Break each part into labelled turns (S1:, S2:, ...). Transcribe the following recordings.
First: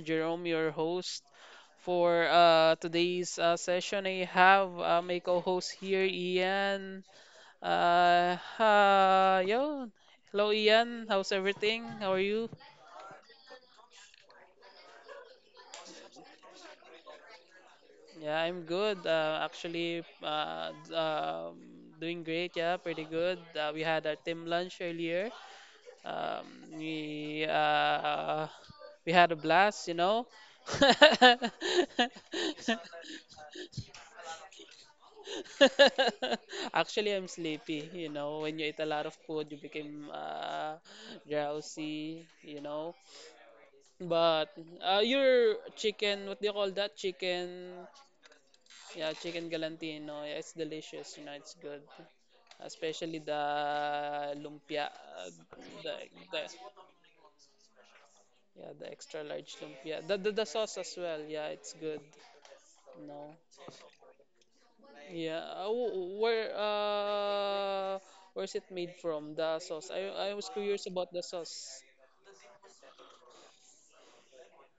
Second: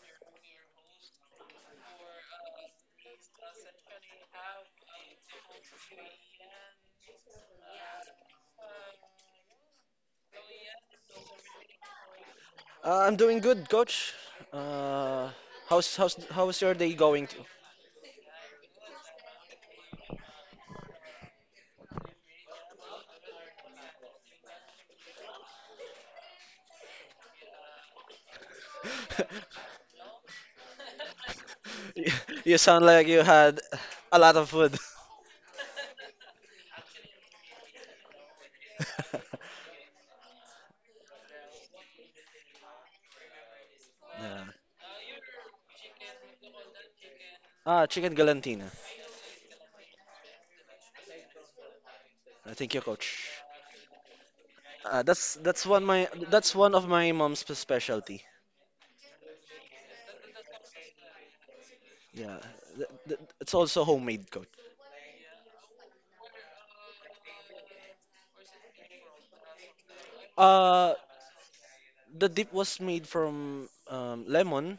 S1: Jerome, your host for today's session. I have my co-host here, Ian. Yo, hello Ian, how's everything? How are you?
S2: I'm doing good, coach. Uh, how's your day going? To?
S1: Yeah, I'm good. Doing great. Yeah, pretty good. We had our team lunch earlier. Um, we uh, we had a blast.
S2: You you sound like you had a lot of food.
S1: Actually, I'm sleepy. You know, when you eat a lot of food, you become drowsy. You know,
S2: Yeah.
S1: but your chicken, what do you call that? Chicken,
S2: Ah, chicken galantina.
S1: yeah, chicken galantino. Yeah, it's delicious. You know, it's good,
S2: Thank you,
S1: especially
S2: coach.
S1: the lumpia,
S2: Uh, that's that's one
S1: the,
S2: my
S1: the
S2: that's one of my mom's specialty.
S1: yeah, the extra large lumpia. The sauce as well. Yeah, it's good.
S2: Yeah,
S1: No.
S2: it's also homemade, coach.
S1: Yeah. Where where's it made from? The sauce. I was curious
S2: Uh,
S1: about the sauce.
S2: the dip was made from lemon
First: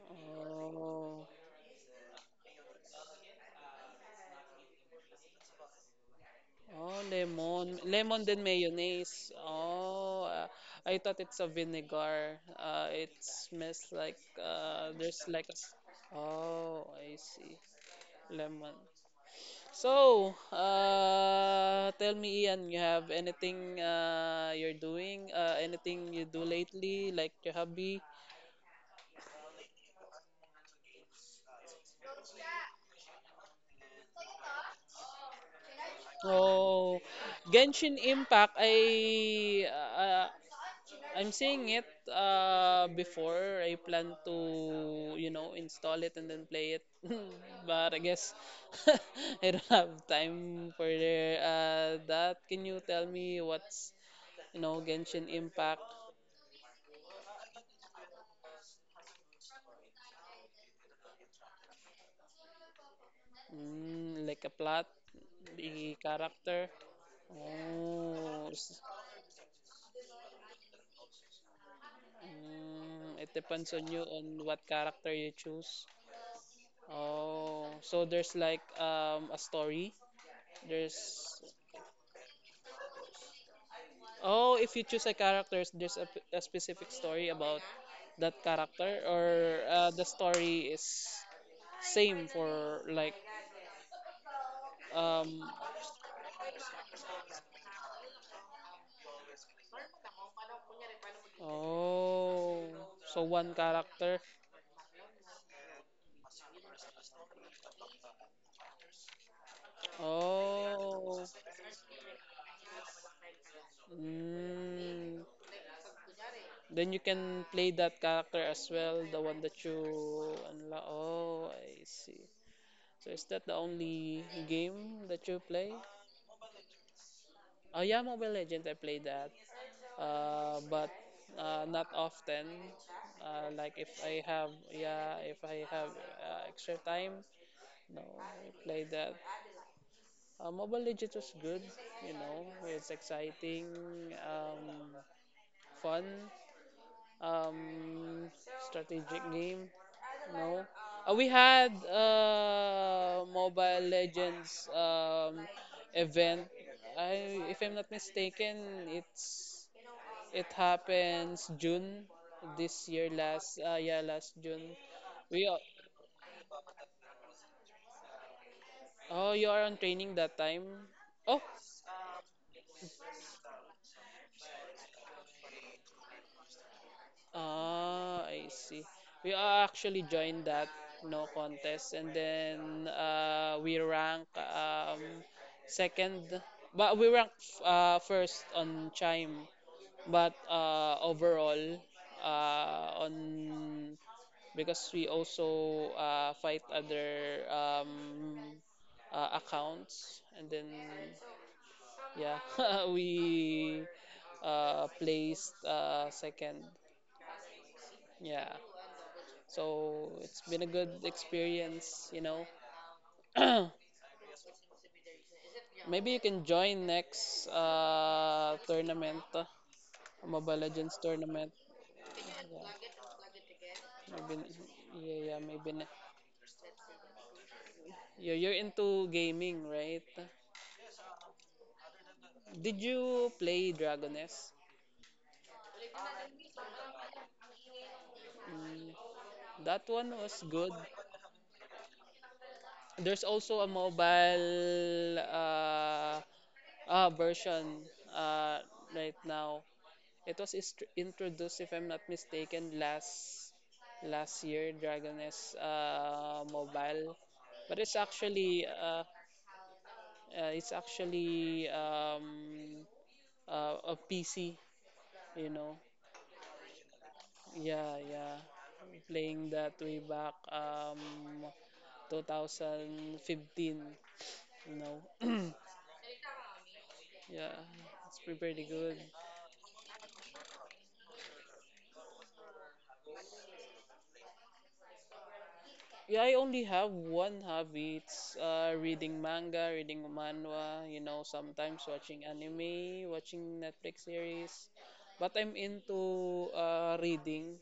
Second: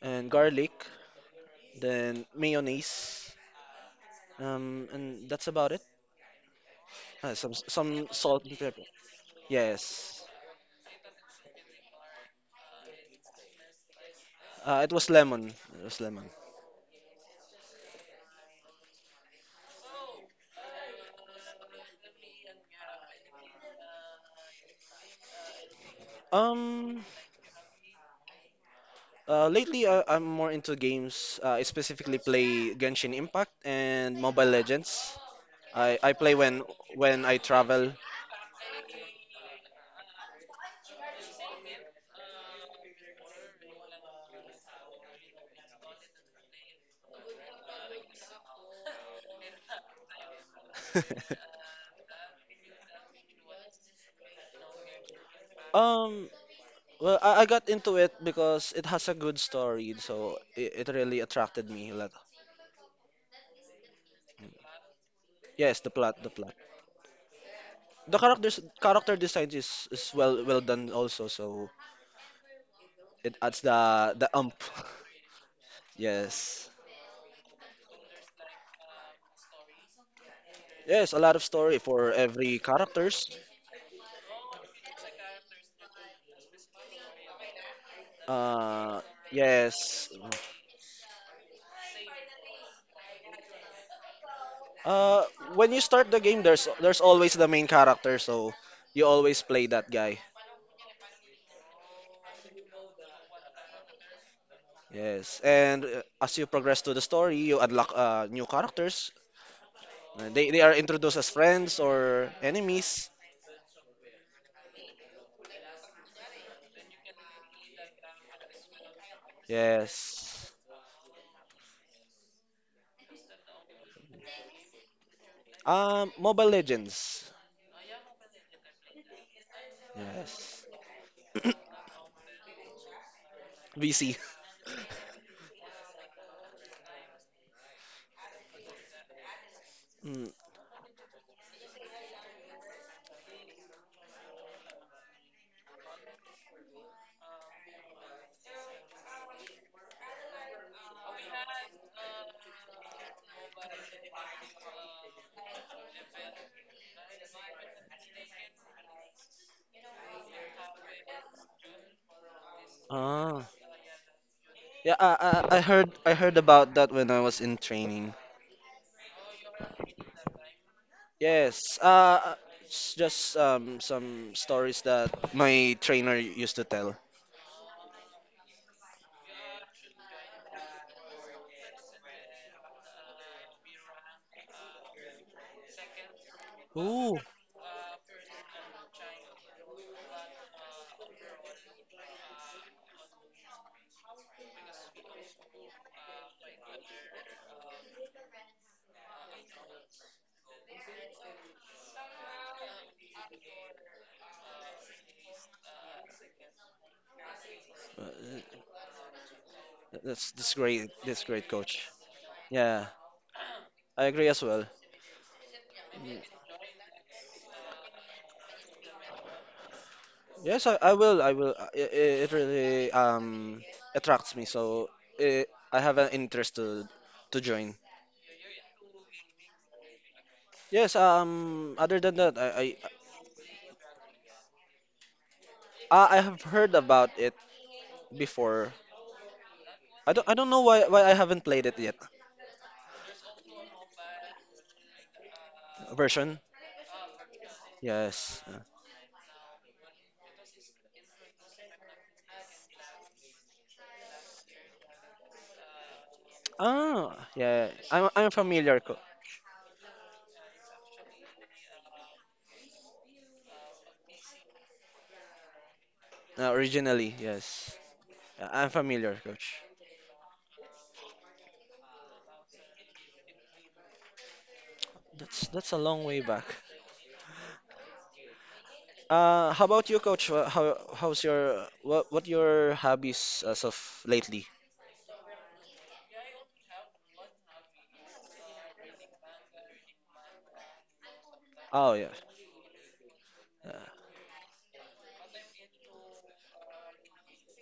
S2: and garlic, then mayonnaise, and that's about it.
S1: Oh,
S2: Uh, some
S1: lemon.
S2: some
S1: Lemon then
S2: salt and pepper.
S1: mayonnaise. Oh,
S2: Yes.
S1: I thought it's a vinegar. It smells like
S2: It was
S1: there's like
S2: Lemon.
S1: a.
S2: It was Lemon.
S1: Oh, I see. Lemon. So, tell me, Ian, you have anything you're doing? Anything you do
S2: Um,
S1: lately, like your hobby?
S2: Lately, I'm more into games. I specifically play Genshin Impact and Mobile Legends. I play
S1: Oh,
S2: when I travel.
S1: Genshin Impact, I'm seeing it before. I plan to, you know, install it and then play it. But I guess I don't have time for that. Can you tell me what's, you know, Genshin Impact?
S2: Um, well, I got into it because it has a good story, so it really attracted me a lot.
S1: Mm, like a plot,
S2: Yes, the
S1: the
S2: plot, the plot.
S1: character.
S2: The
S1: Oh,
S2: characters'
S1: s-
S2: character design is well well done also, so
S1: mm, it
S2: it adds
S1: depends on you on
S2: the ump.
S1: what character you choose.
S2: Yes.
S1: Oh, so there's like a story. There's
S2: Yes, a lot of story for every characters.
S1: oh, if you choose a character, there's a specific story about that
S2: Uh,
S1: character, or the
S2: yes.
S1: story is same for like
S2: Uh,
S1: um
S2: when you start the game, there's always the main character, so you always play that guy.
S1: oh, so one character.
S2: Yes, and as you progress to the story, you unlock new characters. They are introduced
S1: Oh,
S2: as friends or enemies.
S1: mm, then you can play that character as well, the one that you
S2: Yes.
S1: unlock. Oh, I see. So is that the only game that you play?
S2: Mobile Legends.
S1: Yeah, Mobile Legends, I play that. Uh,
S2: Yes.
S1: but not often. Like if
S2: VC.
S1: I have, yeah, if I have extra time, no, I play that.
S2: Mm.
S1: Mobile Legends was good, you know, it's exciting, um, fun, um, strategic game, no. We had Mobile Legends event. I, if I'm not mistaken, it's it happens June this year,
S2: Ah.
S1: last yeah, last June.
S2: Yeah, I,
S1: We
S2: I I
S1: are,
S2: heard I heard about that when I was in training.
S1: oh, you are on training that time. Oh,
S2: Yes. It's just some stories that my trainer used to tell.
S1: ah, I see. We are actually joined that no contest, and then we rank second, but we
S2: Ooh.
S1: rank first on chime. But overall, on because we also fight other accounts and then yeah we placed second yeah,
S2: Uh,
S1: so
S2: That's
S1: it's been a good
S2: this great, coach.
S1: experience, you know.
S2: Yeah, I agree as well.
S1: Maybe
S2: Mm,
S1: you can join next tournament, mobile
S2: Yes,
S1: legends
S2: I
S1: tournament.
S2: will. It
S1: Yeah,
S2: really
S1: maybe
S2: attracts me, so
S1: yeah, maybe
S2: I
S1: ne-
S2: have an interest to join.
S1: you're into gaming, right?
S2: Yes. Other than that,
S1: Did you play dragoness?
S2: I have heard about it before.
S1: Mm. That one
S2: I
S1: was
S2: don't know
S1: good.
S2: why I haven't played it yet.
S1: There's also a mobile
S2: Version.
S1: version
S2: Yes.
S1: uh, right now. It was ist- introduced, if I'm not mistaken, last last year, Dragon S
S2: Oh,
S1: mobile.
S2: yeah. Yeah.
S1: But
S2: I'm familiar,
S1: it's actually a PC, you know.
S2: originally. Yes,
S1: Yeah, yeah.
S2: I'm familiar,
S1: Playing
S2: coach.
S1: that way back 2015, you know.
S2: That's a long way back.
S1: Yeah, it's pre- pretty good.
S2: How about you, coach? Wha- How how's your what your hobbies as of lately?
S1: Yeah, I only have one hobby. It's reading manga, reading manhwa, you know, sometimes
S2: Oh yeah.
S1: watching anime, watching
S2: Uh,
S1: Netflix series. But I'm into reading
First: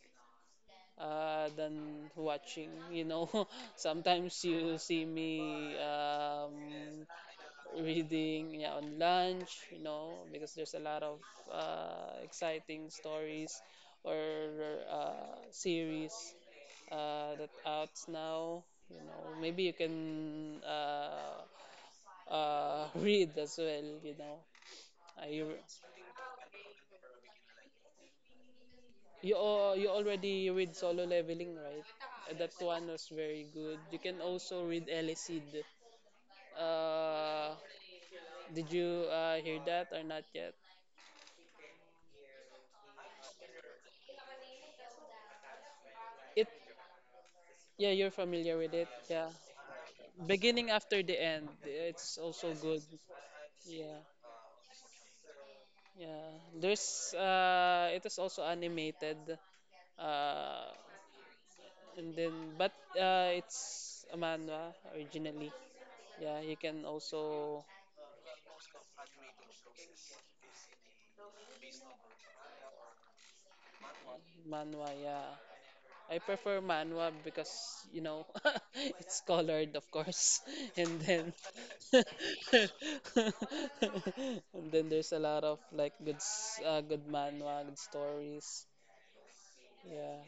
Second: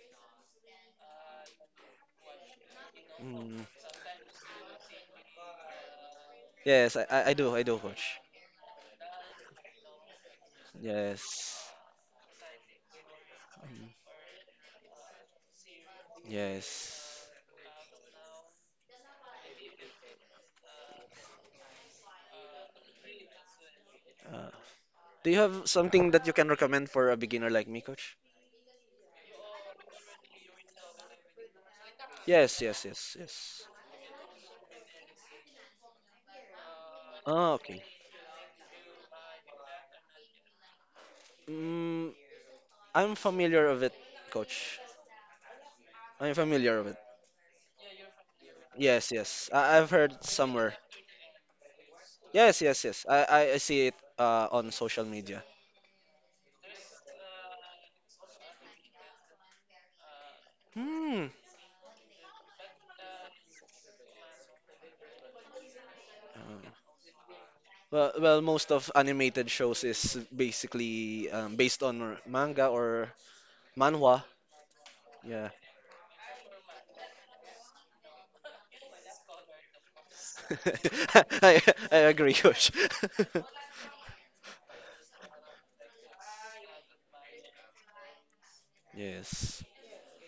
S1: than watching, you know.
S2: mm,
S1: Sometimes you see me
S2: yes, I do, coach.
S1: reading yeah, on lunch, you know, because there's a lot of
S2: Yes.
S1: exciting stories
S2: Mm,
S1: or series
S2: Yes.
S1: that out now. You know, maybe you can read as well. You know,
S2: Uh,
S1: uh,
S2: do you
S1: you
S2: have something that you can recommend for a beginner like me, coach?
S1: you already read solo leveling, right? That
S2: Yes, yes,
S1: one was
S2: yes,
S1: very
S2: yes.
S1: good. You can also read Elicid.
S2: Oh,
S1: Uh,
S2: okay.
S1: did you hear that or not yet?
S2: Mm, I'm familiar of it, coach. I'm
S1: It
S2: familiar with it.
S1: yeah, you're familiar with it.
S2: Yes,
S1: Yeah,
S2: yes. I I've heard
S1: beginning
S2: somewhere.
S1: after the end. It's also
S2: Yes,
S1: good.
S2: yes, yes. I see it
S1: Yeah,
S2: on social media.
S1: yeah. There's it is also animated. Uh,
S2: Hmm.
S1: and then but it's a manhwa originally. Yeah, you
S2: Uh,
S1: can also
S2: well, most of animated shows is basically based on manga or manhwa.
S1: manhwa. Yeah,
S2: Yeah.
S1: I prefer manhwa because you know it's colored, of course, and then
S2: I I agree, Kush.
S1: and then there's a lot of like good s- good manhwa, good stories.
S2: Yes.
S1: Yeah.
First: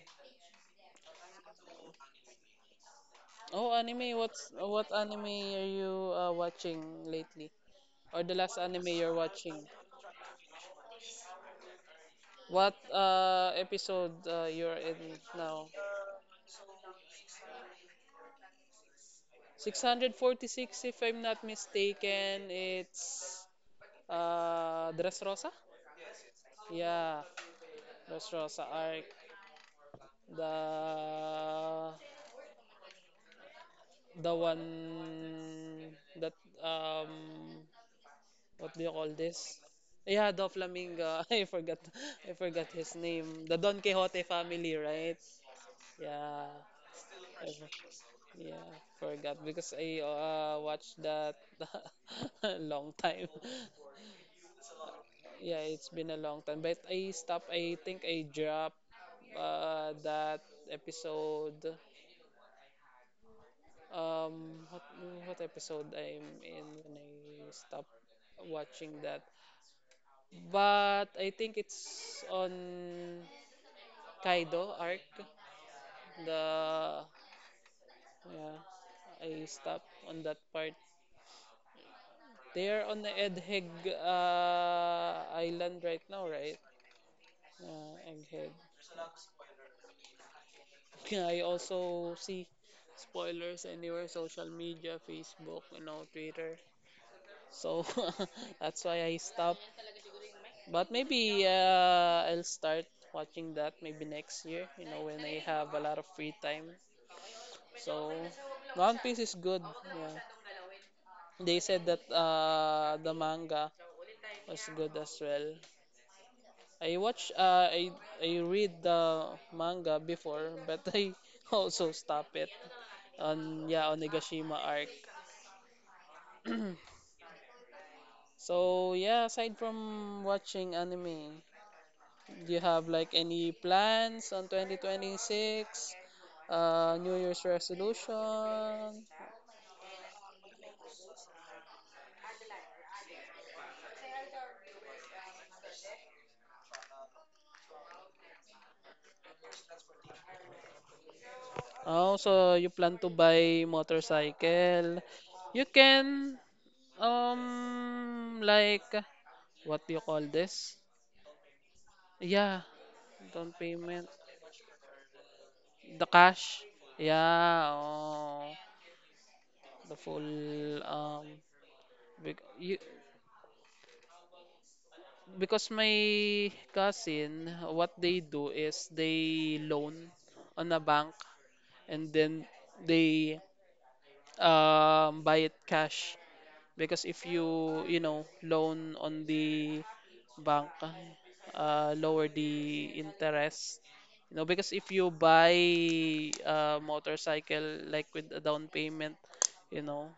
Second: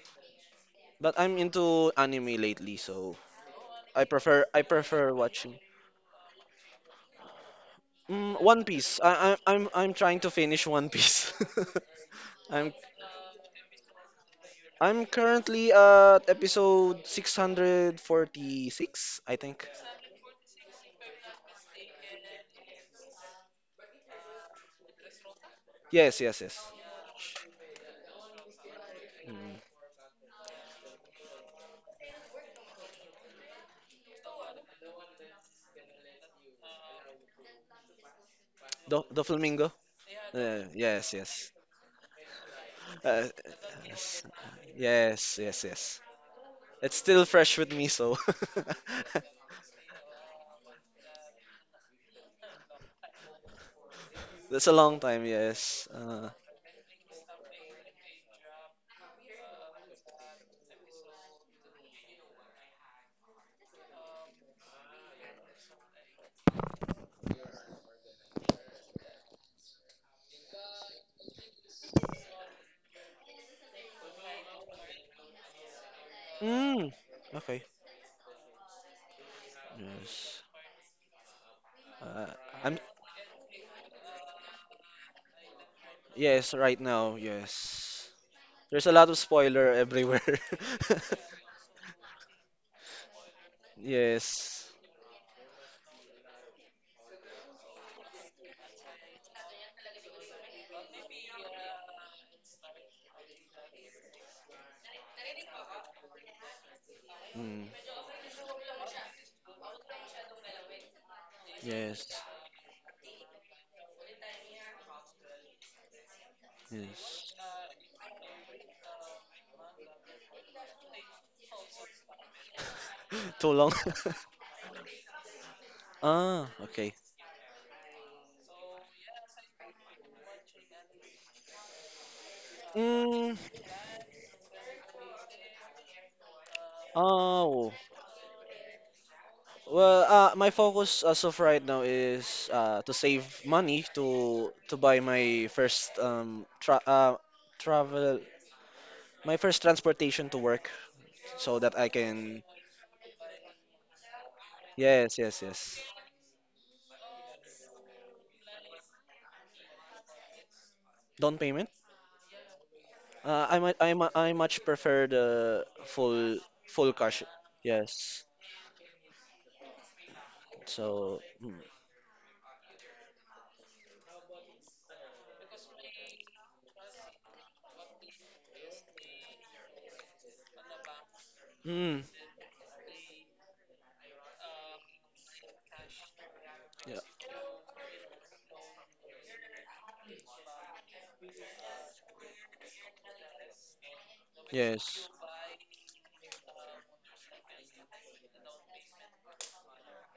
S2: But I'm into anime lately, so
S1: Oh, anime. What's
S2: I
S1: what
S2: prefer
S1: anime
S2: watching.
S1: are you watching lately, or the
S2: Mm,
S1: last
S2: One
S1: anime
S2: Piece.
S1: you're watching?
S2: I'm trying to finish One Piece. I'm
S1: What episode you're
S2: I'm
S1: in now?
S2: currently at episode 646, I think.
S1: 646, if I'm not mistaken, it's Dress Rosa.
S2: Yes, yes, yes.
S1: Yeah, Dress Rosa arc.
S2: Mm.
S1: The the one that um what do you call
S2: The
S1: this?
S2: flamingo.
S1: Yeah, the
S2: Yes,
S1: Flamingo.
S2: yes.
S1: I forgot his
S2: Uh,
S1: name. The Don Quixote
S2: yes.
S1: family, right?
S2: Yes, yes, yes.
S1: Yeah.
S2: It's still
S1: I
S2: fresh with me,
S1: for-
S2: so
S1: yeah, forgot because I watched that a long time.
S2: that's a long time.
S1: Yeah, it's
S2: Yes.
S1: been a long time. But I stopped, I think I dropped that episode. Um, what, what episode I'm in when I stopped watching that? But I think it's on Kaido arc.
S2: Mm,
S1: The
S2: okay.
S1: yeah, I stopped on that
S2: Yes.
S1: part.
S2: Uh,
S1: They
S2: I'm.
S1: are on the Egghead Island right now,
S2: Yes,
S1: right?
S2: right now. Yes.
S1: Egghead.
S2: There's a lot of spoiler everywhere.
S1: I also see spoilers anywhere, social
S2: yes.
S1: media, Facebook, you know, Twitter. So that's why I stopped. But maybe I'll start watching that maybe next year, you know, when I have a lot of free time.
S2: Mm,
S1: So One Piece is good. Yeah. They said that
S2: yes.
S1: the manga was good as well. I watch
S2: Yes.
S1: I read the manga before, but I also stop it
S2: Too
S1: on
S2: long.
S1: yeah on Nagashima arc.
S2: Ah, okay.
S1: So yeah, aside from watching anime, do you have like
S2: Mm,
S1: any plans on 2026? New Year's
S2: oh.
S1: resolution?
S2: Well, my focus as of right now is to save money to buy my first tra travel my first transportation to work so that I
S1: Oh,
S2: can
S1: so you plan to buy motorcycle?
S2: yes yes
S1: You
S2: yes
S1: can like what do you call this?
S2: down payment.
S1: Yeah, down
S2: I might I
S1: payment.
S2: mu- I much prefer the
S1: The
S2: full
S1: cash.
S2: full cash.
S1: Yeah,
S2: Yes.
S1: oh, the full
S2: So mm,
S1: big, you, because my cousin, what they do is they loan on a bank
S2: mm,
S1: and then they buy it cash.
S2: yeah.
S1: Because if you, you know, loan on the bank, lower the interest. You know, because if
S2: Yes.
S1: you buy a motorcycle like with a down payment, you know,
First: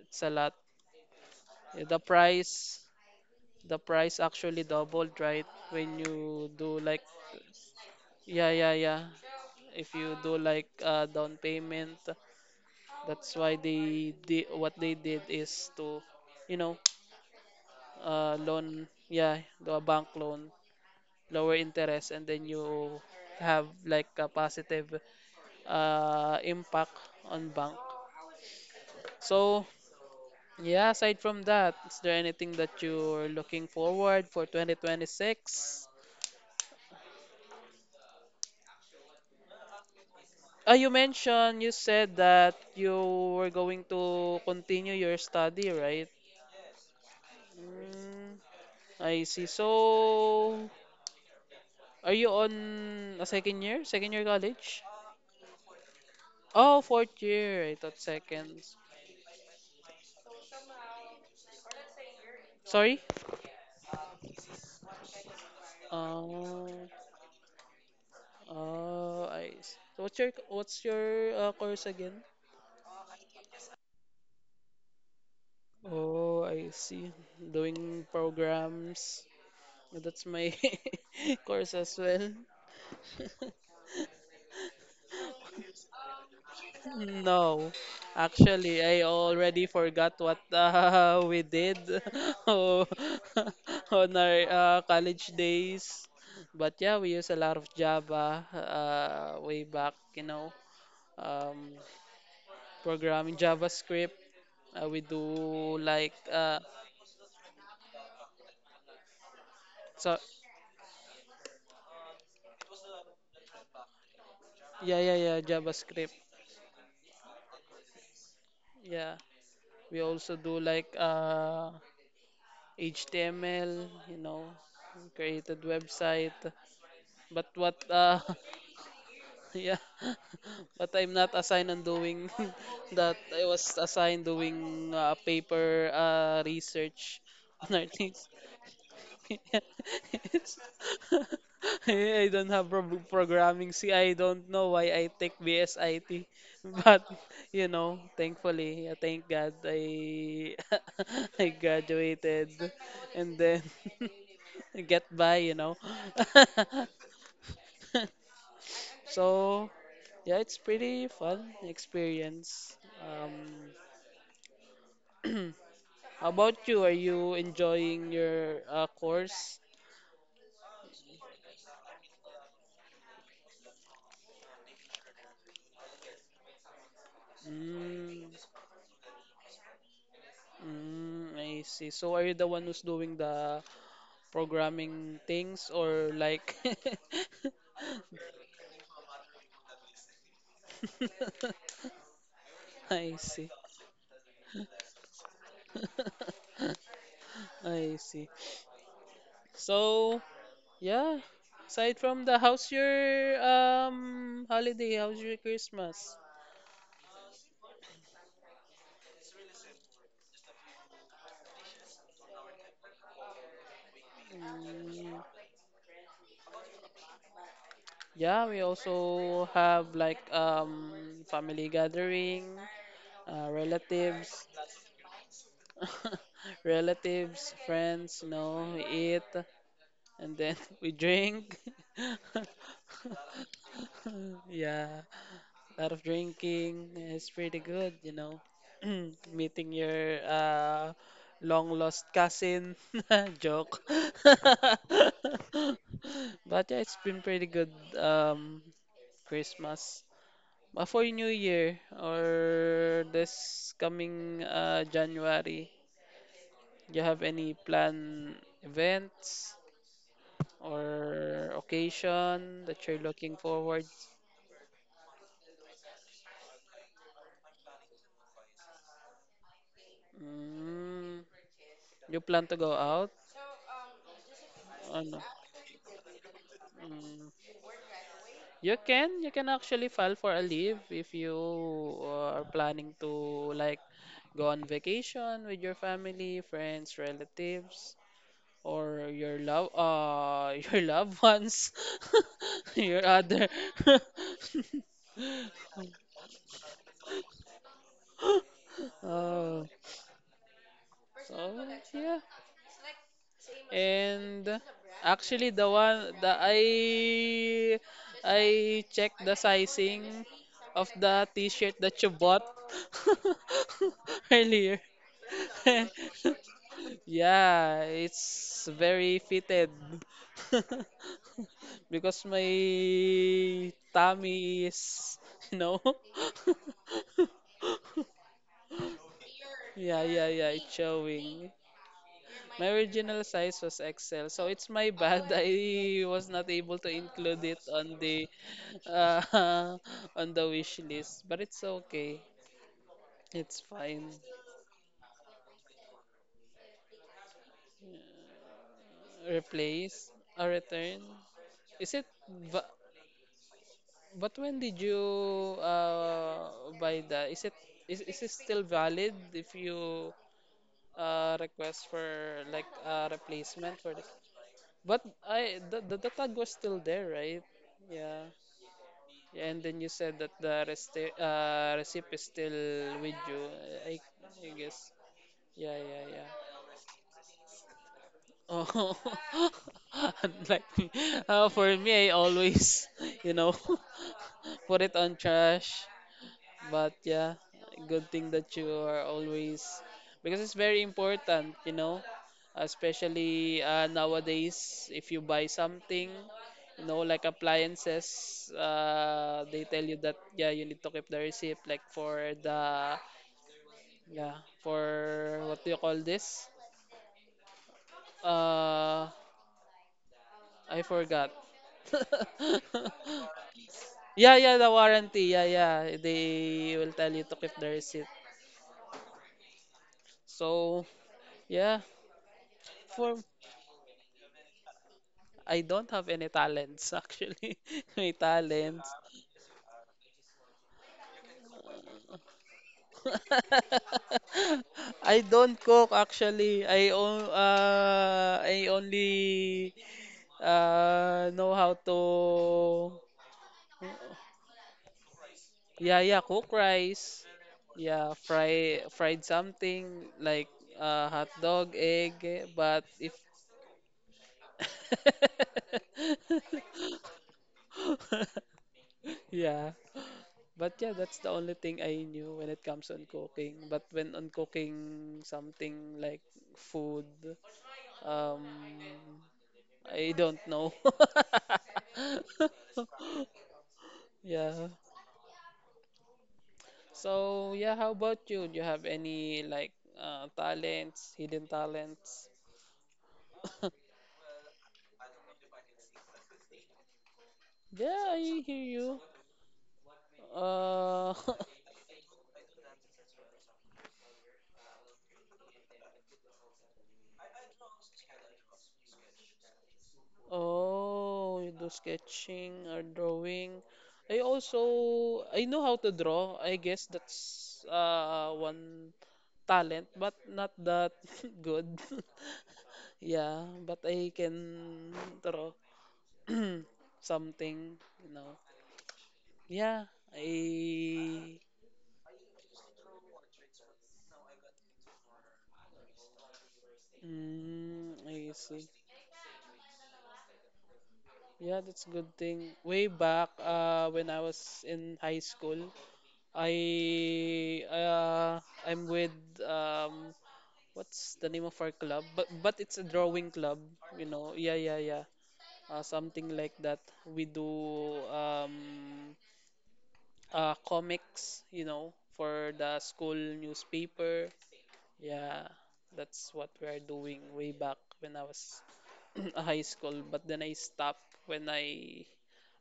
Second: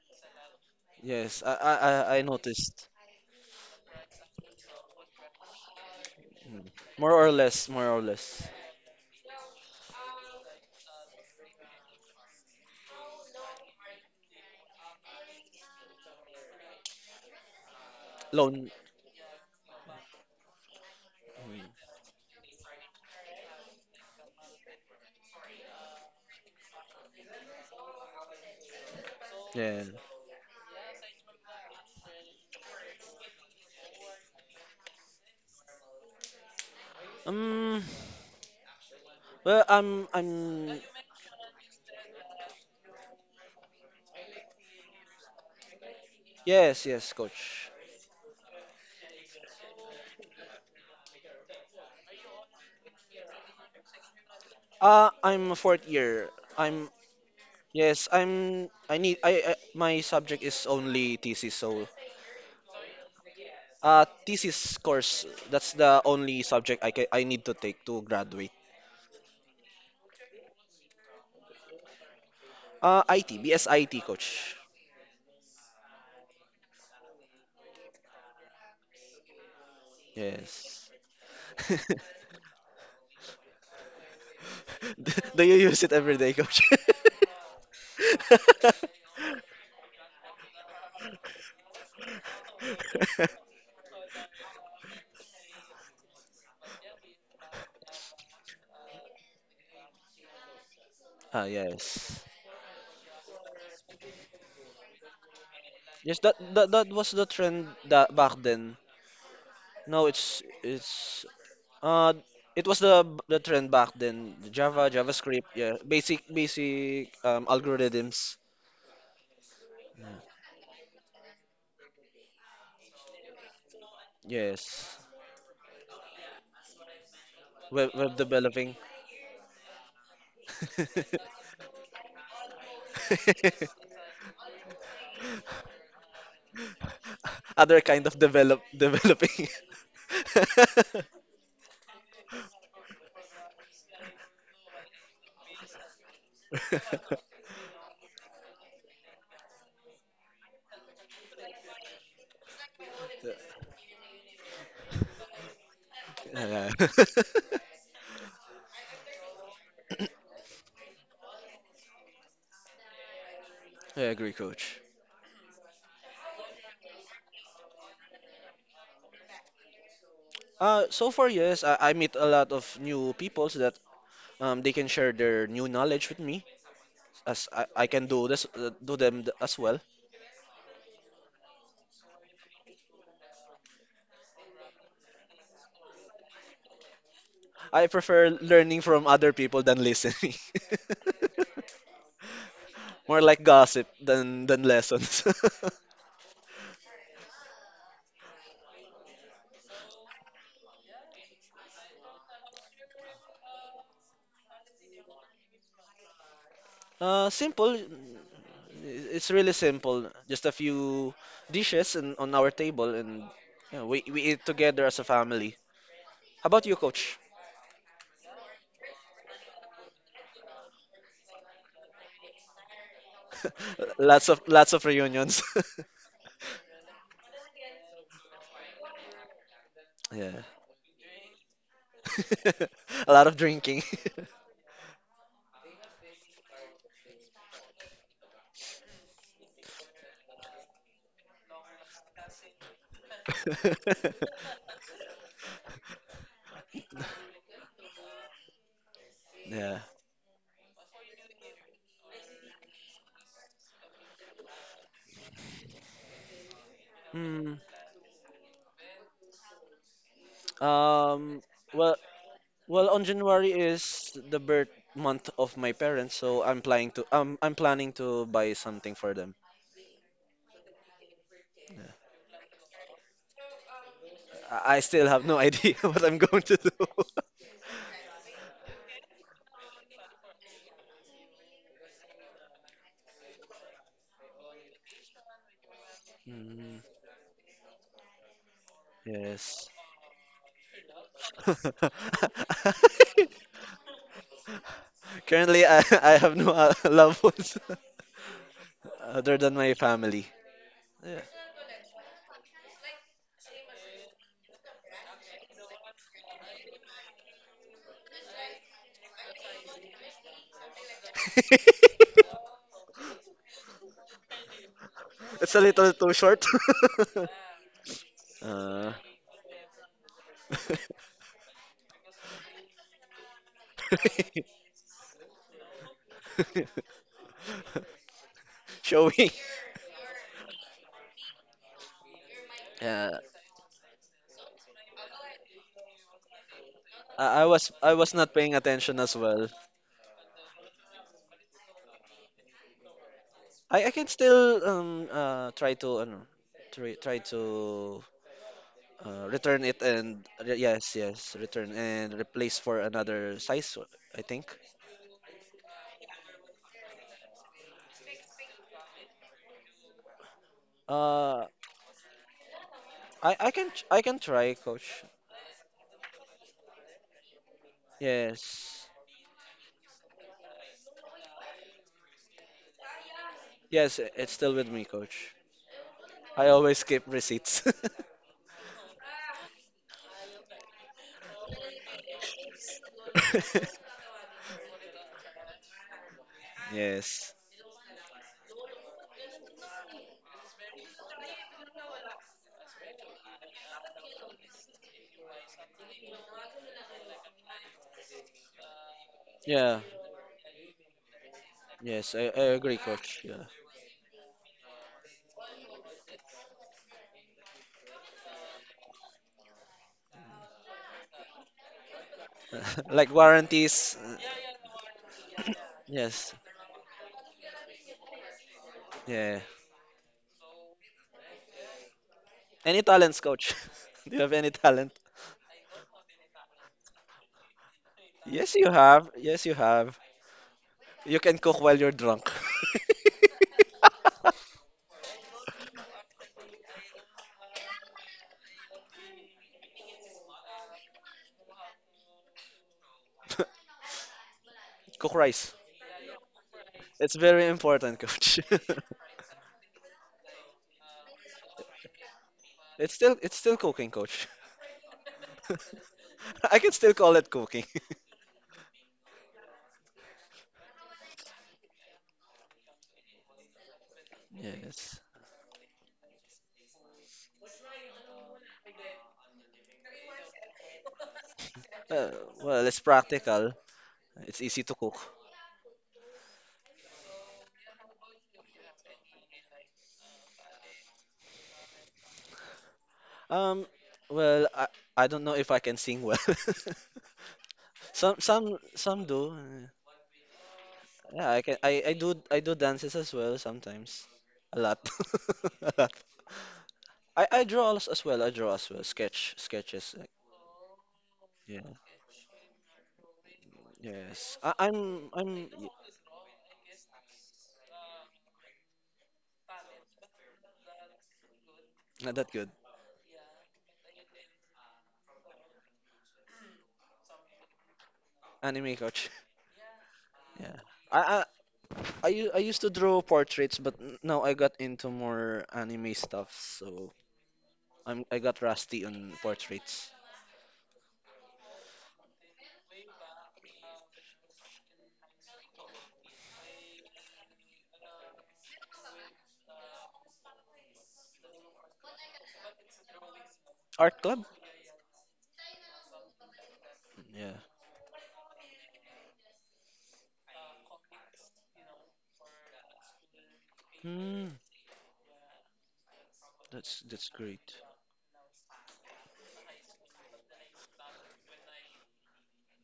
S1: it's a lot.
S2: Yes.
S1: The
S2: I
S1: price,
S2: noticed.
S1: the price actually doubled, right? When you
S2: Mm.
S1: do like
S2: More or less, more or less.
S1: yeah, yeah, yeah. If you do like down payment, that's why they did what they did is to, you know,
S2: Loan.
S1: loan. Yeah, do a bank loan, lower
S2: Mm.
S1: interest, and then you have like a positive impact on bank. So
S2: Yeah.
S1: yeah, aside from that, is there anything that you're looking forward for 2026?
S2: Um.
S1: Ah,
S2: I'm.
S1: you mentioned you said that you were going to continue your study, right?
S2: Yes, yes, coach.
S1: Mm, I see. So, are you on a second year? Second year college?
S2: I'm a 4th year.
S1: Oh,
S2: I'm.
S1: fourth year. I thought
S2: Yes,
S1: second.
S2: I'm. I need. I. My subject is only thesis, so.
S1: Sorry?
S2: Thesis course. That's the only
S1: Oh,
S2: subject I need to take to graduate.
S1: oh, I see. So what's your course again?
S2: IT, BSIT, coach.
S1: Oh, I see. Doing programs. That's my
S2: Yes.
S1: course as well.
S2: Do do you use it every day, coach?
S1: No, actually, I already forgot what we did oh, on our college days. But yeah, we use a lot of Java way back, you know, um,
S2: Yes.
S1: programming JavaScript. We do like
S2: Yes, that was the trend that back then. Now
S1: so
S2: it's uh it was the trend back then. Java,
S1: yeah, yeah, yeah,
S2: JavaScript, yeah,
S1: JavaScript.
S2: basic algorithms.
S1: Yeah, we also do like HTML, you know,
S2: Yes,
S1: created website. But what
S2: web developing,
S1: yeah, but I'm not assigned on doing that. I was assigned doing paper research on
S2: other
S1: our
S2: kind of
S1: things.
S2: developing.
S1: Yes. I don't have pro- programming. See, I don't know why I take BSIT, but you know, thankfully, thank God, I I graduated, and then get by, you know.
S2: Yeah.
S1: So yeah, it's pretty fun experience. Um,
S2: I agree, coach.
S1: how about you? Are you enjoying your course?
S2: So far, yes, I meet a lot of new peoples that they can share their new knowledge with me. As I can do
S1: Mm,
S2: this do them as well.
S1: mm, I see. So are you the one who's doing the programming things or like?
S2: I prefer learning from other people than listening.
S1: I
S2: More like
S1: see.
S2: gossip than lessons.
S1: I see. So yeah, aside from the how's your holiday? How's your Christmas?
S2: Simple. It's really simple. Just a few dishes and on our table, and yeah, we eat together as a
S1: Mm,
S2: family. How about you, Coach?
S1: yeah, we also have like family gathering, relatives,
S2: Lots of reunions.
S1: relatives, friends, you know, we eat and
S2: yeah,
S1: then we drink.
S2: a lot of drinking.
S1: Yeah, a lot of drinking. It's pretty good, you know. Meeting your long lost cousin. Joke. But yeah, it's been pretty good um
S2: yeah.
S1: Christmas. For New Year or this coming January, do you have any
S2: Hmm.
S1: plan events
S2: Um.
S1: or
S2: Well,
S1: occasion that
S2: Well,
S1: you're
S2: on
S1: looking
S2: January
S1: forward?
S2: is the birth month of my parents, so I'm planning to buy something for them.
S1: Mm, you plan to go out?
S2: I
S1: Or
S2: still
S1: no?
S2: have no idea what I'm going to do.
S1: Mm, you can actually file for a leave if you are planning to like go on vacation with your family,
S2: Mm,
S1: friends, relatives, or your
S2: yes.
S1: love your loved ones your other
S2: Currently, I have no loved ones other than
S1: oh,
S2: my family. Yeah.
S1: so yeah, and actually the I checked the sizing of the t-shirt that you bought earlier.
S2: It's a little too short.
S1: Yeah, it's
S2: uh,
S1: very fitted. Because my tummy is, you know.
S2: showing.
S1: Yeah, yeah, yeah, it's showing. My
S2: Yeah,
S1: original size was XL, so it's my bad. I was not able to include it
S2: I
S1: on
S2: was
S1: the
S2: not paying attention as well.
S1: uh, on the wish list, but it's okay. It's
S2: I can
S1: fine.
S2: still try to return it
S1: Replace
S2: and
S1: or
S2: yes
S1: return.
S2: yes return
S1: Is it
S2: and replace
S1: va-
S2: for another size I
S1: but
S2: think.
S1: when did you buy that? Is it is it still valid if you
S2: Uh
S1: request for like a replacement for
S2: I
S1: the?
S2: can try,
S1: But
S2: coach.
S1: the tag was still there, right? Yeah.
S2: Yes.
S1: Yeah, and then you said that the rest receipt is still with you.
S2: Yes,
S1: I,
S2: it's
S1: I
S2: still with me,
S1: guess.
S2: coach.
S1: Yeah, yeah, yeah.
S2: I always keep receipts.
S1: Oh, unlike me. For me, I always, you know, put it on trash. But
S2: Yes.
S1: yeah, good thing that you are always because it's very important, you know, especially nowadays if you buy something, you know, like appliances, they
S2: Yeah.
S1: tell you that yeah, you need to keep the receipt like
S2: Yes,
S1: for
S2: I agree,
S1: the
S2: coach. Yeah.
S1: yeah, for what do you call this? Uh, I forgot.
S2: Like warranties.
S1: Yeah, yeah, the warranty. Yeah, yeah.
S2: Yes.
S1: They will tell you to keep the receipt.
S2: Yeah.
S1: So, yeah.
S2: Any
S1: For
S2: talents coach? Do you have any talents?
S1: I don't have any talents actually. My
S2: Yes, you
S1: talents.
S2: have. Yes, you have. You can cook while you're drunk.
S1: I don't cook actually. I on I only know how to
S2: Cook rice.
S1: yeah yeah cook
S2: It's
S1: rice.
S2: very important,
S1: Yeah,
S2: coach.
S1: fry fried something like hot dog, egg, eh, but
S2: It's still cooking, coach. I can still call it cooking.
S1: yeah. But yeah, that's the only thing I knew when it comes on cooking. But when on
S2: Yes.
S1: cooking something like food, um, I don't know.
S2: Uh, well, it's practical. It's easy
S1: Yeah.
S2: to cook.
S1: So yeah, how about you? Do you have any like talents, hidden talents?
S2: Um, well, I don't know if I can sing well.
S1: Yeah,
S2: Some
S1: I hear you.
S2: some do.
S1: Uh,
S2: Yeah, I can I do dances as well sometimes. A lot. I draw as well. I draw as well. Sketch sketches. Like,
S1: Oh, you do
S2: yeah.
S1: sketching or drawing.
S2: Yes. I, I'm
S1: I know
S2: y-
S1: how to draw. I guess that's one talent, but not that good.
S2: Not that good.
S1: Yeah, but I can draw something, you know.
S2: Anime coach.
S1: Yeah,
S2: Yeah. I, I
S1: I
S2: I used to draw portraits, but now I got into more anime stuff. So
S1: mm,
S2: I
S1: I
S2: got
S1: see.
S2: rusty on portraits.
S1: Yeah, that's a good thing. Way back when I was in high school, I uh I'm with um what's the name of our club? But it's a drawing club,
S2: Art
S1: you
S2: club.
S1: know. Yeah, yeah, yeah. Something like that. We
S2: Yeah.
S1: do um comics, you know, for the school newspaper.
S2: Hmm.
S1: Yeah, that's what we are
S2: That's
S1: doing way
S2: great.
S1: back when I was a high school, but then I stopped when I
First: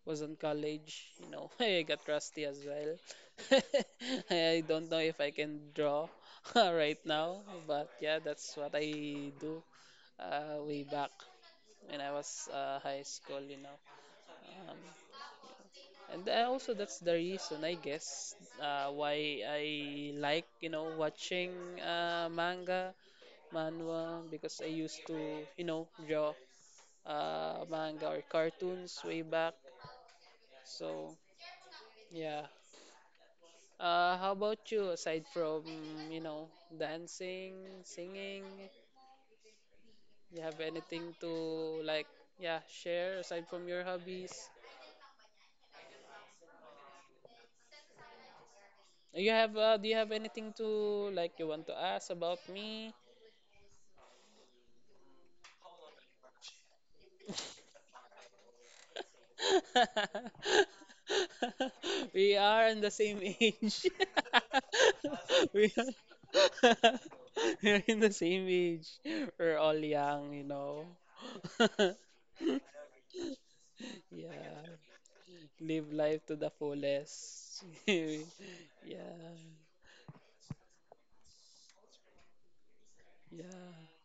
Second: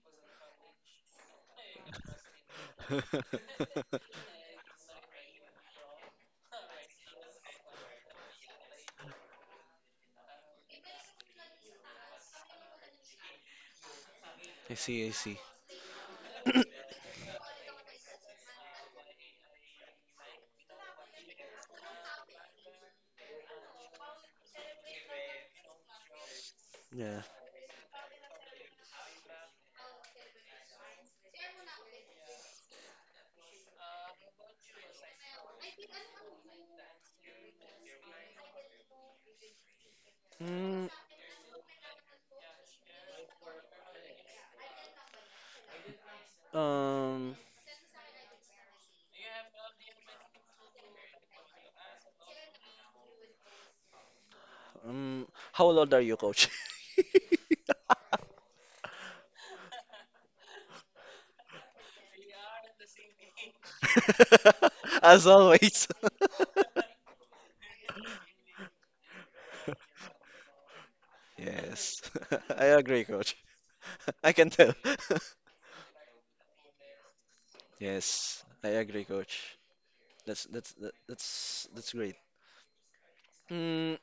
S1: was in college, you know, I got rusty as well. I don't know if I can draw right now, but yeah, that's what I do way back when I was high school, you know.
S2: I
S1: Um,
S2: see. I see.
S1: and I also that's the reason, I guess, why I like, you know, watching manga, manhwa, because I used to, you know, draw
S2: Yeah.
S1: manga or cartoons way back. So yeah, how about you? Aside from, you know, dancing, singing, you have
S2: Mm,
S1: anything to like, yeah, share aside from your hobbies?
S2: um,
S1: You have, do you have anything to like you want to ask about me?
S2: how old are you, coach?
S1: We are in the same age.
S2: As
S1: We
S2: always.
S1: are, we're in the same age. We're all young, you know.
S2: Yes, I agree, coach. I can tell.
S1: Yeah. Live life to the fullest. yeah,
S2: Yes, I agree,
S1: yeah.
S2: coach. That's that's great. Mm,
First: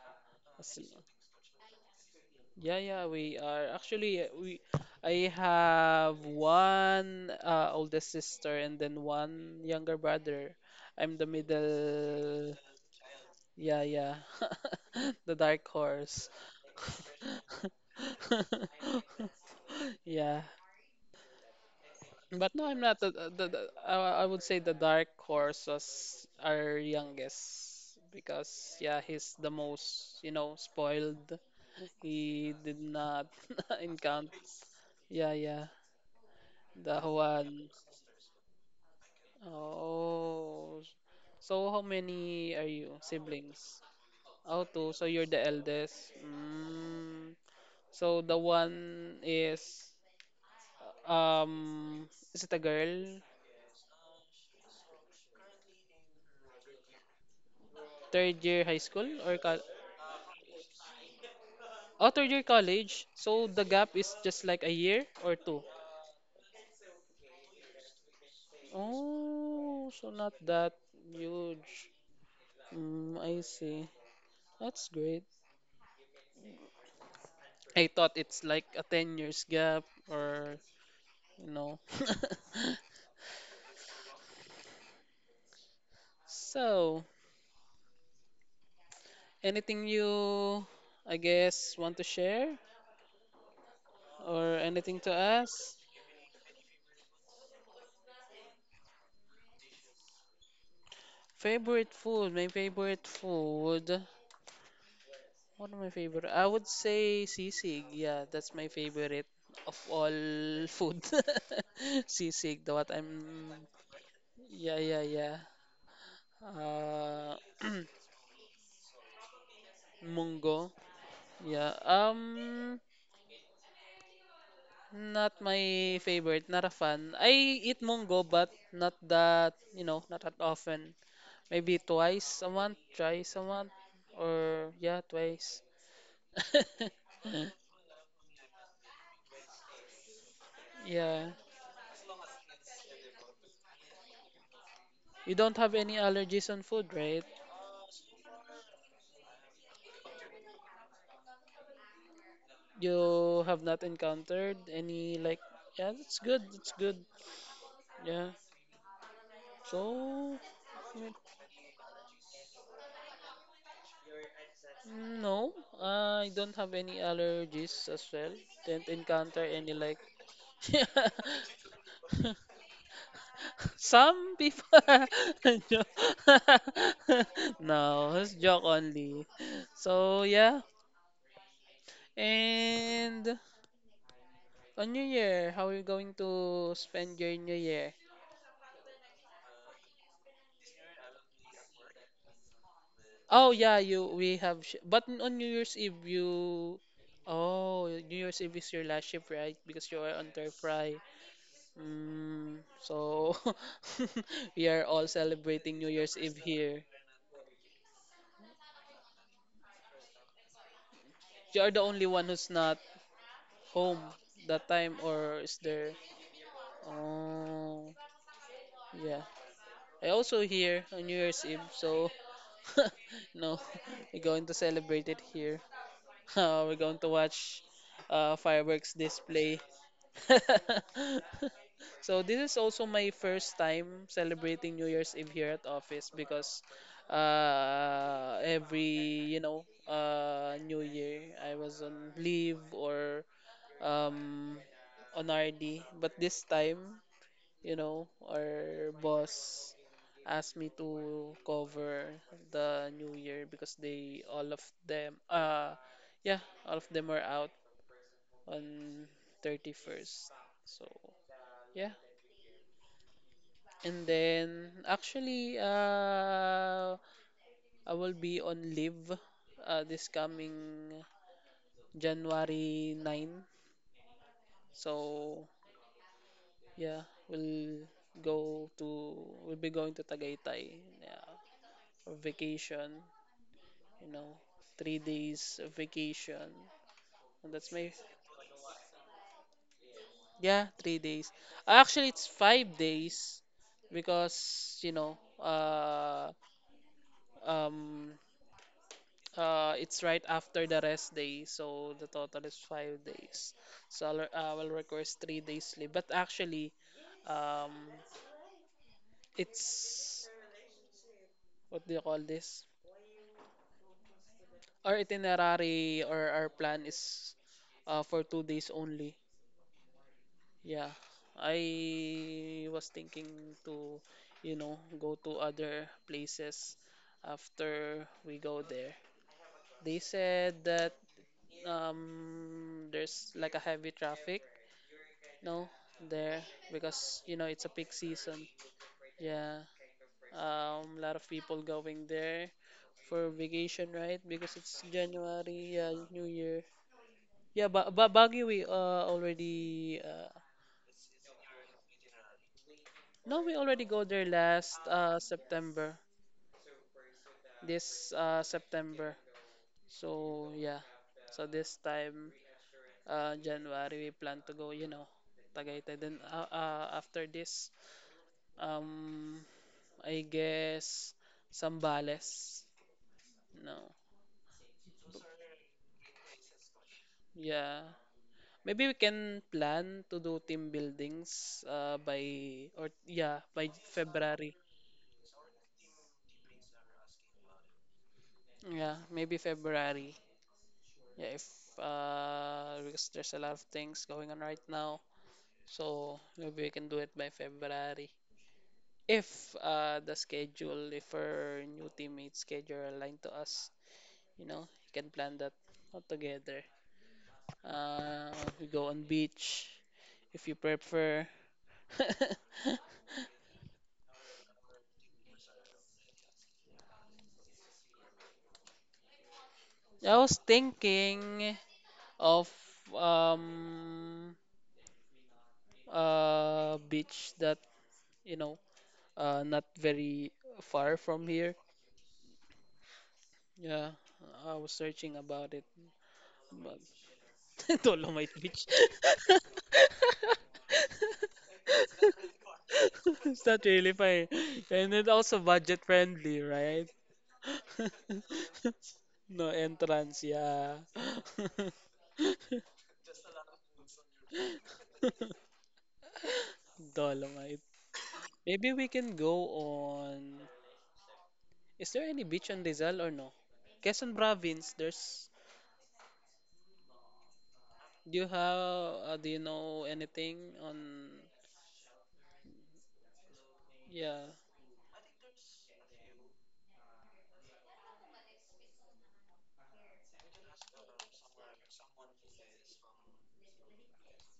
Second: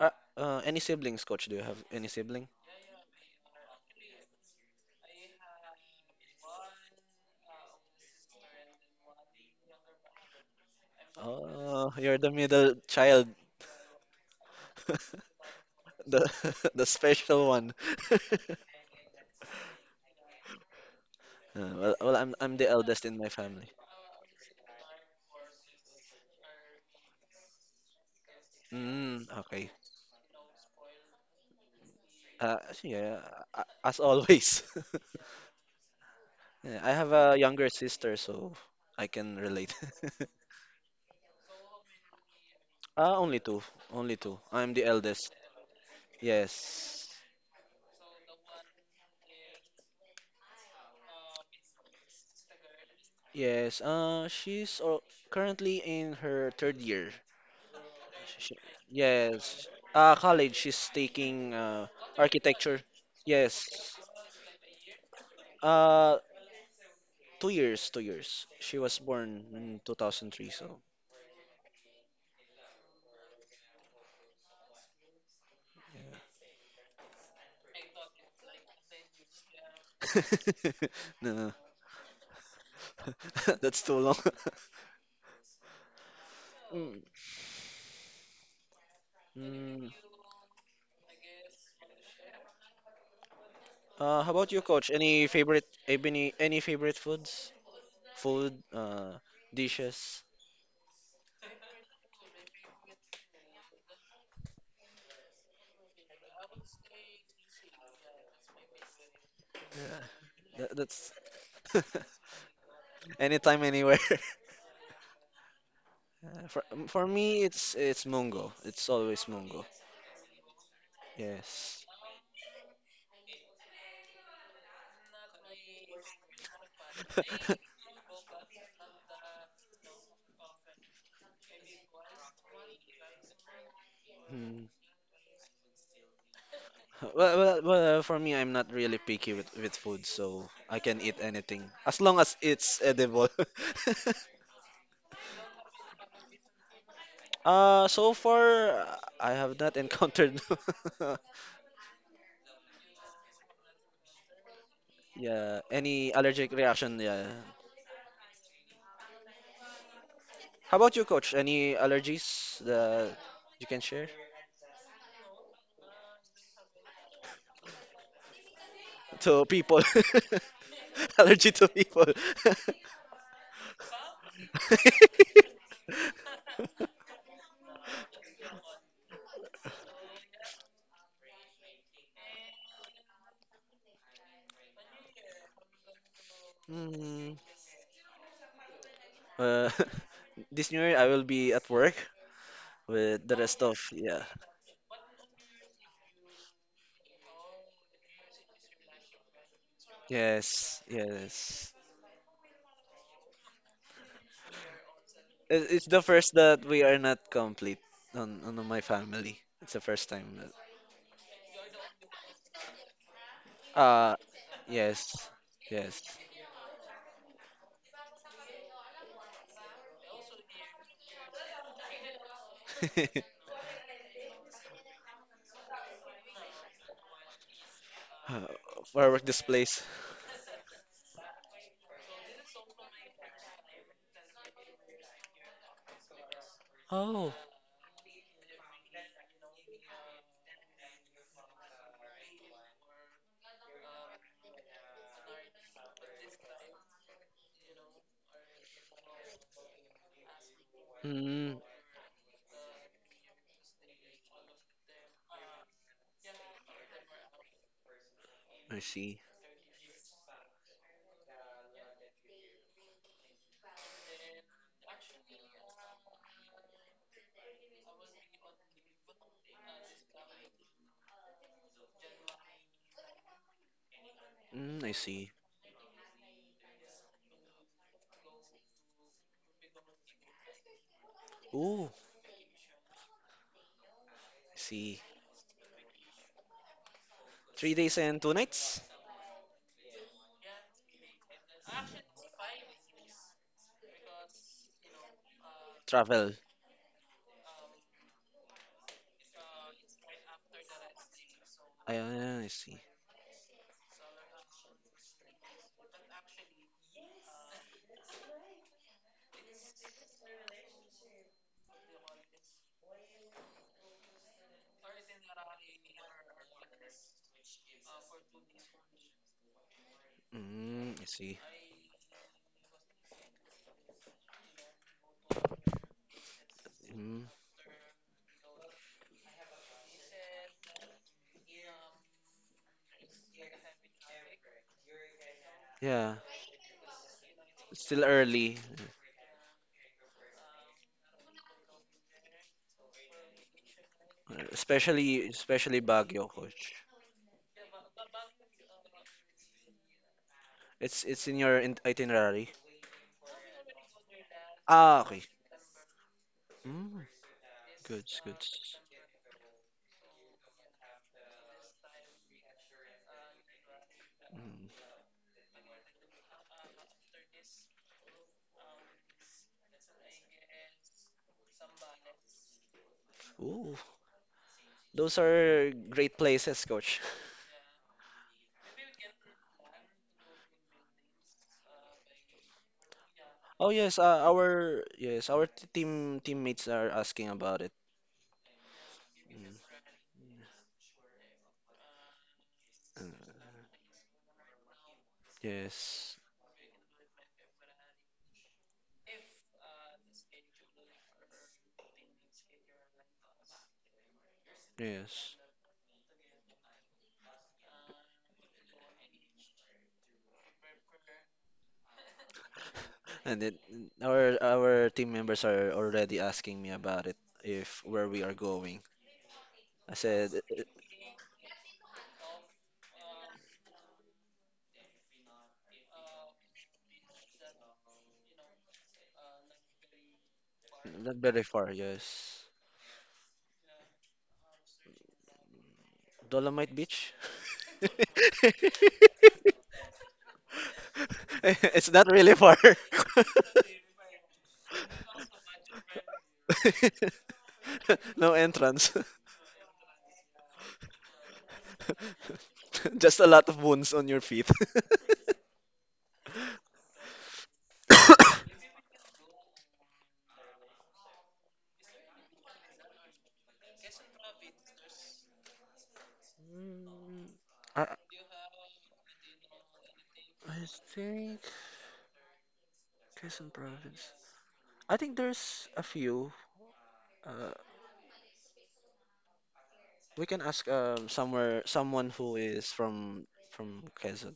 S2: uh,
S1: As-
S2: any siblings, coach? Do you have any sibling?
S1: Yeah, yeah, we are. Actually, we I have one oldest sister and then one younger brother. I'm the
S2: Oh, you're the
S1: middle.
S2: middle child,
S1: Yeah, yeah. The dark
S2: the
S1: horse.
S2: the special one.
S1: Yeah.
S2: Well,
S1: But
S2: I'm
S1: no,
S2: the
S1: I'm not.
S2: eldest in my family.
S1: I would say the dark horse was our youngest because yeah,
S2: Mm,
S1: he's the
S2: okay.
S1: most, you know, spoiled. He
S2: Uh,
S1: did
S2: yeah,
S1: not
S2: a- as
S1: encounter.
S2: always.
S1: Yeah, yeah,
S2: Yeah, I
S1: the
S2: have a younger
S1: one.
S2: sister, so I can relate.
S1: Oh, so how many are you
S2: Uh, only two,
S1: siblings?
S2: Only two.
S1: Oh,
S2: I'm the
S1: two. So you're
S2: eldest.
S1: the eldest.
S2: Yes.
S1: Mm. So the one um, is it a girl?
S2: Yes. Currently in her 3rd year.
S1: Third
S2: Sh-
S1: year high school or co
S2: yes. College. She's taking
S1: Oh, third year
S2: architecture.
S1: college. So the
S2: Yes.
S1: gap is just like a year or two.
S2: Uh, 2 years. She was born in
S1: Oh, so not
S2: 2003.
S1: that
S2: So.
S1: huge. Mm, I see. That's great. I thought it's like a 10 years gap or,
S2: No,
S1: you
S2: no.
S1: know.
S2: That's too long. Mm.
S1: So, anything
S2: Mm.
S1: you, I guess, want to share
S2: How about
S1: or
S2: you, coach?
S1: anything to
S2: Any favorite,
S1: ask?
S2: any favorite foods? Food, dishes.
S1: Favorite food, my favorite food. One of my favorite, I would say sisig. Yeah, that's my favorite of
S2: Yeah,
S1: all food.
S2: that's.
S1: Sisig, the what I'm.
S2: Anytime, anywhere.
S1: Yeah, yeah, yeah.
S2: For
S1: Uh,
S2: me, it's Mungo. It's always Mungo.
S1: munggo. Yeah.
S2: Yes.
S1: Not my favorite. Not a fan. I eat munggo, but not that you know, not that often. Maybe twice a month, thrice a month,
S2: Hmm.
S1: or yeah, twice.
S2: Well, for me, I'm not really picky with food, so I can eat
S1: Yeah.
S2: anything as long as it's edible.
S1: You don't have any allergies on food, right?
S2: I have not encountered
S1: You have not encountered any like
S2: yeah
S1: yeah,
S2: any
S1: that's good,
S2: allergic
S1: that's good.
S2: reaction. Yeah.
S1: Yeah. So
S2: How about you, coach? Any allergies that you can share
S1: mm, no, I don't have any allergies as well. Didn't encounter
S2: to
S1: any
S2: people?
S1: like Yeah.
S2: Allergy to people.
S1: Some people Jo- No, it's joke only. So yeah. And on New Year, how are you going to spend your
S2: Mm,
S1: New Year?
S2: uh, this new year I will be at work with the
S1: Oh
S2: rest of
S1: yeah, you
S2: yeah.
S1: we have sh but on New Year's Eve you Oh, New Year's Eve is your last shift, right? Because you are on Turf
S2: Yes,
S1: Fry.
S2: yes.
S1: Mm, so we are all
S2: It-
S1: celebrating
S2: It's
S1: New
S2: the
S1: Year's
S2: first
S1: Eve
S2: that
S1: here.
S2: we are not complete on my family. It's the first time. That-
S1: You are the only one who's not home
S2: Uh,
S1: that time
S2: yes,
S1: or is there?
S2: yes.
S1: Oh, yeah. I also here on New Year's Eve, so no, we're going to celebrate it here. We're going to watch
S2: Uh,
S1: fireworks
S2: Firework
S1: display
S2: displays.
S1: So this is also my first time celebrating New Year's Eve here at office because
S2: Oh.
S1: every you know New Year I was on leave or um, on RD, but this time you know our boss asked me to
S2: Mm,
S1: cover the New Year because they all of them yeah all of them are out
S2: I
S1: on
S2: see.
S1: 31st. So. Yeah, and then actually, I will be on leave this coming January 9.
S2: Mm, I see.
S1: So, yeah, we'll go to, we'll be going to Tagaytay. Yeah,
S2: Ooh,
S1: for vacation, you know,
S2: I
S1: three
S2: see.
S1: days of vacation. And that's
S2: Three
S1: my,
S2: days and 2 nights
S1: yeah, 3 days. Actually, it's 5 days because, you know,
S2: travel.
S1: um, it's right after the rest day, so the
S2: Ayan,
S1: total
S2: I
S1: is
S2: see.
S1: 5 days. I will request 3 days sleep. But actually, um, it's what do you call this? Our itinerary or our plan is for 2 days only. Yeah,
S2: Mm, I see.
S1: I was thinking to, you know, go to other places
S2: Mm.
S1: after we go there. They said that there's like a heavy traffic No,
S2: Yeah,
S1: there because you know it's a
S2: it's
S1: peak
S2: still
S1: season.
S2: early,
S1: Yeah, a lot of people going there for vacation, right? Because it's
S2: especially
S1: January,
S2: especially
S1: yeah, New
S2: Baguio,
S1: Year.
S2: coach.
S1: Yeah, Baguio we already
S2: It's in your itinerary.
S1: no, we already go there last
S2: Ah, okay.
S1: September.
S2: Mm, good,
S1: This
S2: good.
S1: September. So yeah, so this time January we plan to go.
S2: Mm.
S1: You know, Tagaytay. Then after this um I guess Sambales.
S2: Ooh,
S1: No.
S2: those are great places, coach.
S1: Yeah. Maybe we can plan to do team buildings by or yeah, by
S2: Oh yes,
S1: February.
S2: team teammates are asking about it.
S1: Yeah, maybe
S2: Mm,
S1: February. Yeah, if because there's
S2: mm,
S1: a lot of things going on right now. So
S2: Yes,
S1: maybe we can do it by February. If the schedule, if our new teammates' schedule aligned to us, you know, you can plan
S2: yes.
S1: that all together. Uh we go on beach if you prefer.
S2: And then mm, our team members are already asking me about it if where we are going. I
S1: I
S2: said
S1: was thinking of um a beach that you know not very far
S2: not
S1: from
S2: very
S1: here.
S2: far, yes.
S1: Yeah, I was searching about it,
S2: Dolomite
S1: but
S2: Beach?
S1: Dolomite Beach.
S2: It's not really far.
S1: It's not really far, and it also budget friendly, right?
S2: No entrance.
S1: No entrance, yeah.
S2: Just a lot of wounds on your feet.
S1: Dolomite. Maybe we can go on. Is there any beach on Rizal or no? Quezon province. There's.
S2: Mm, I,
S1: Do you have? Do you know anything
S2: I
S1: on?
S2: think Quezon province.
S1: Yeah.
S2: I think there's a few. Uh, we can ask somewhere someone who is from Quezon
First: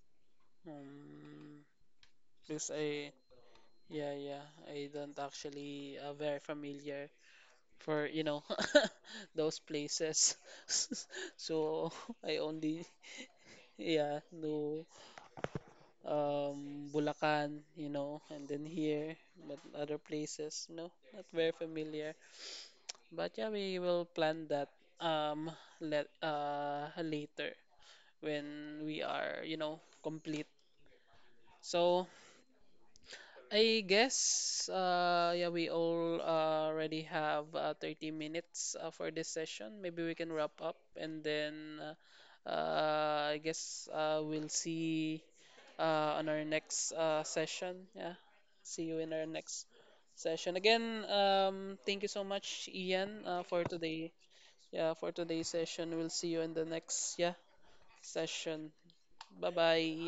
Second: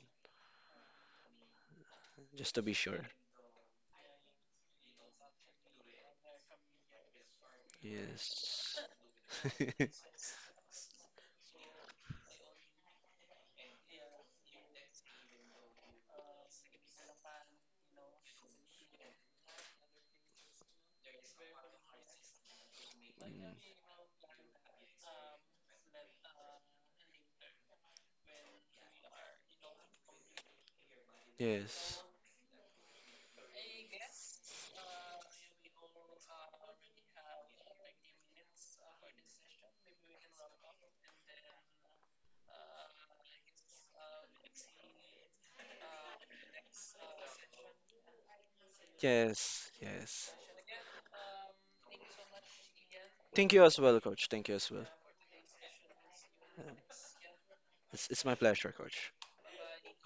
S1: Um.
S2: just to
S1: Because
S2: be sure.
S1: I. Yeah, yeah. I don't actually very familiar for you know
S2: Yes.
S1: those places. So I only yeah know Bulacan, you know, and then here, but other places no, not very familiar. But yeah,
S2: Mm.
S1: we will plan that um let later when we are, you know, complete.
S2: Yes,
S1: So I guess we all already have 30 minutes for this session. Maybe we can wrap up and then I guess we'll see on our next session. Yeah. See you in our next
S2: yes, yes.
S1: session. Again, thank you so much Ian
S2: Thank you
S1: for
S2: as well,
S1: today
S2: coach. Thank you as well.
S1: Yeah, for today's session. We'll see you in the
S2: Um,
S1: next yeah
S2: It's my
S1: session.
S2: pleasure, coach.
S1: Bye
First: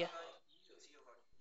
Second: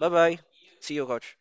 S2: Bye bye. See you, coach.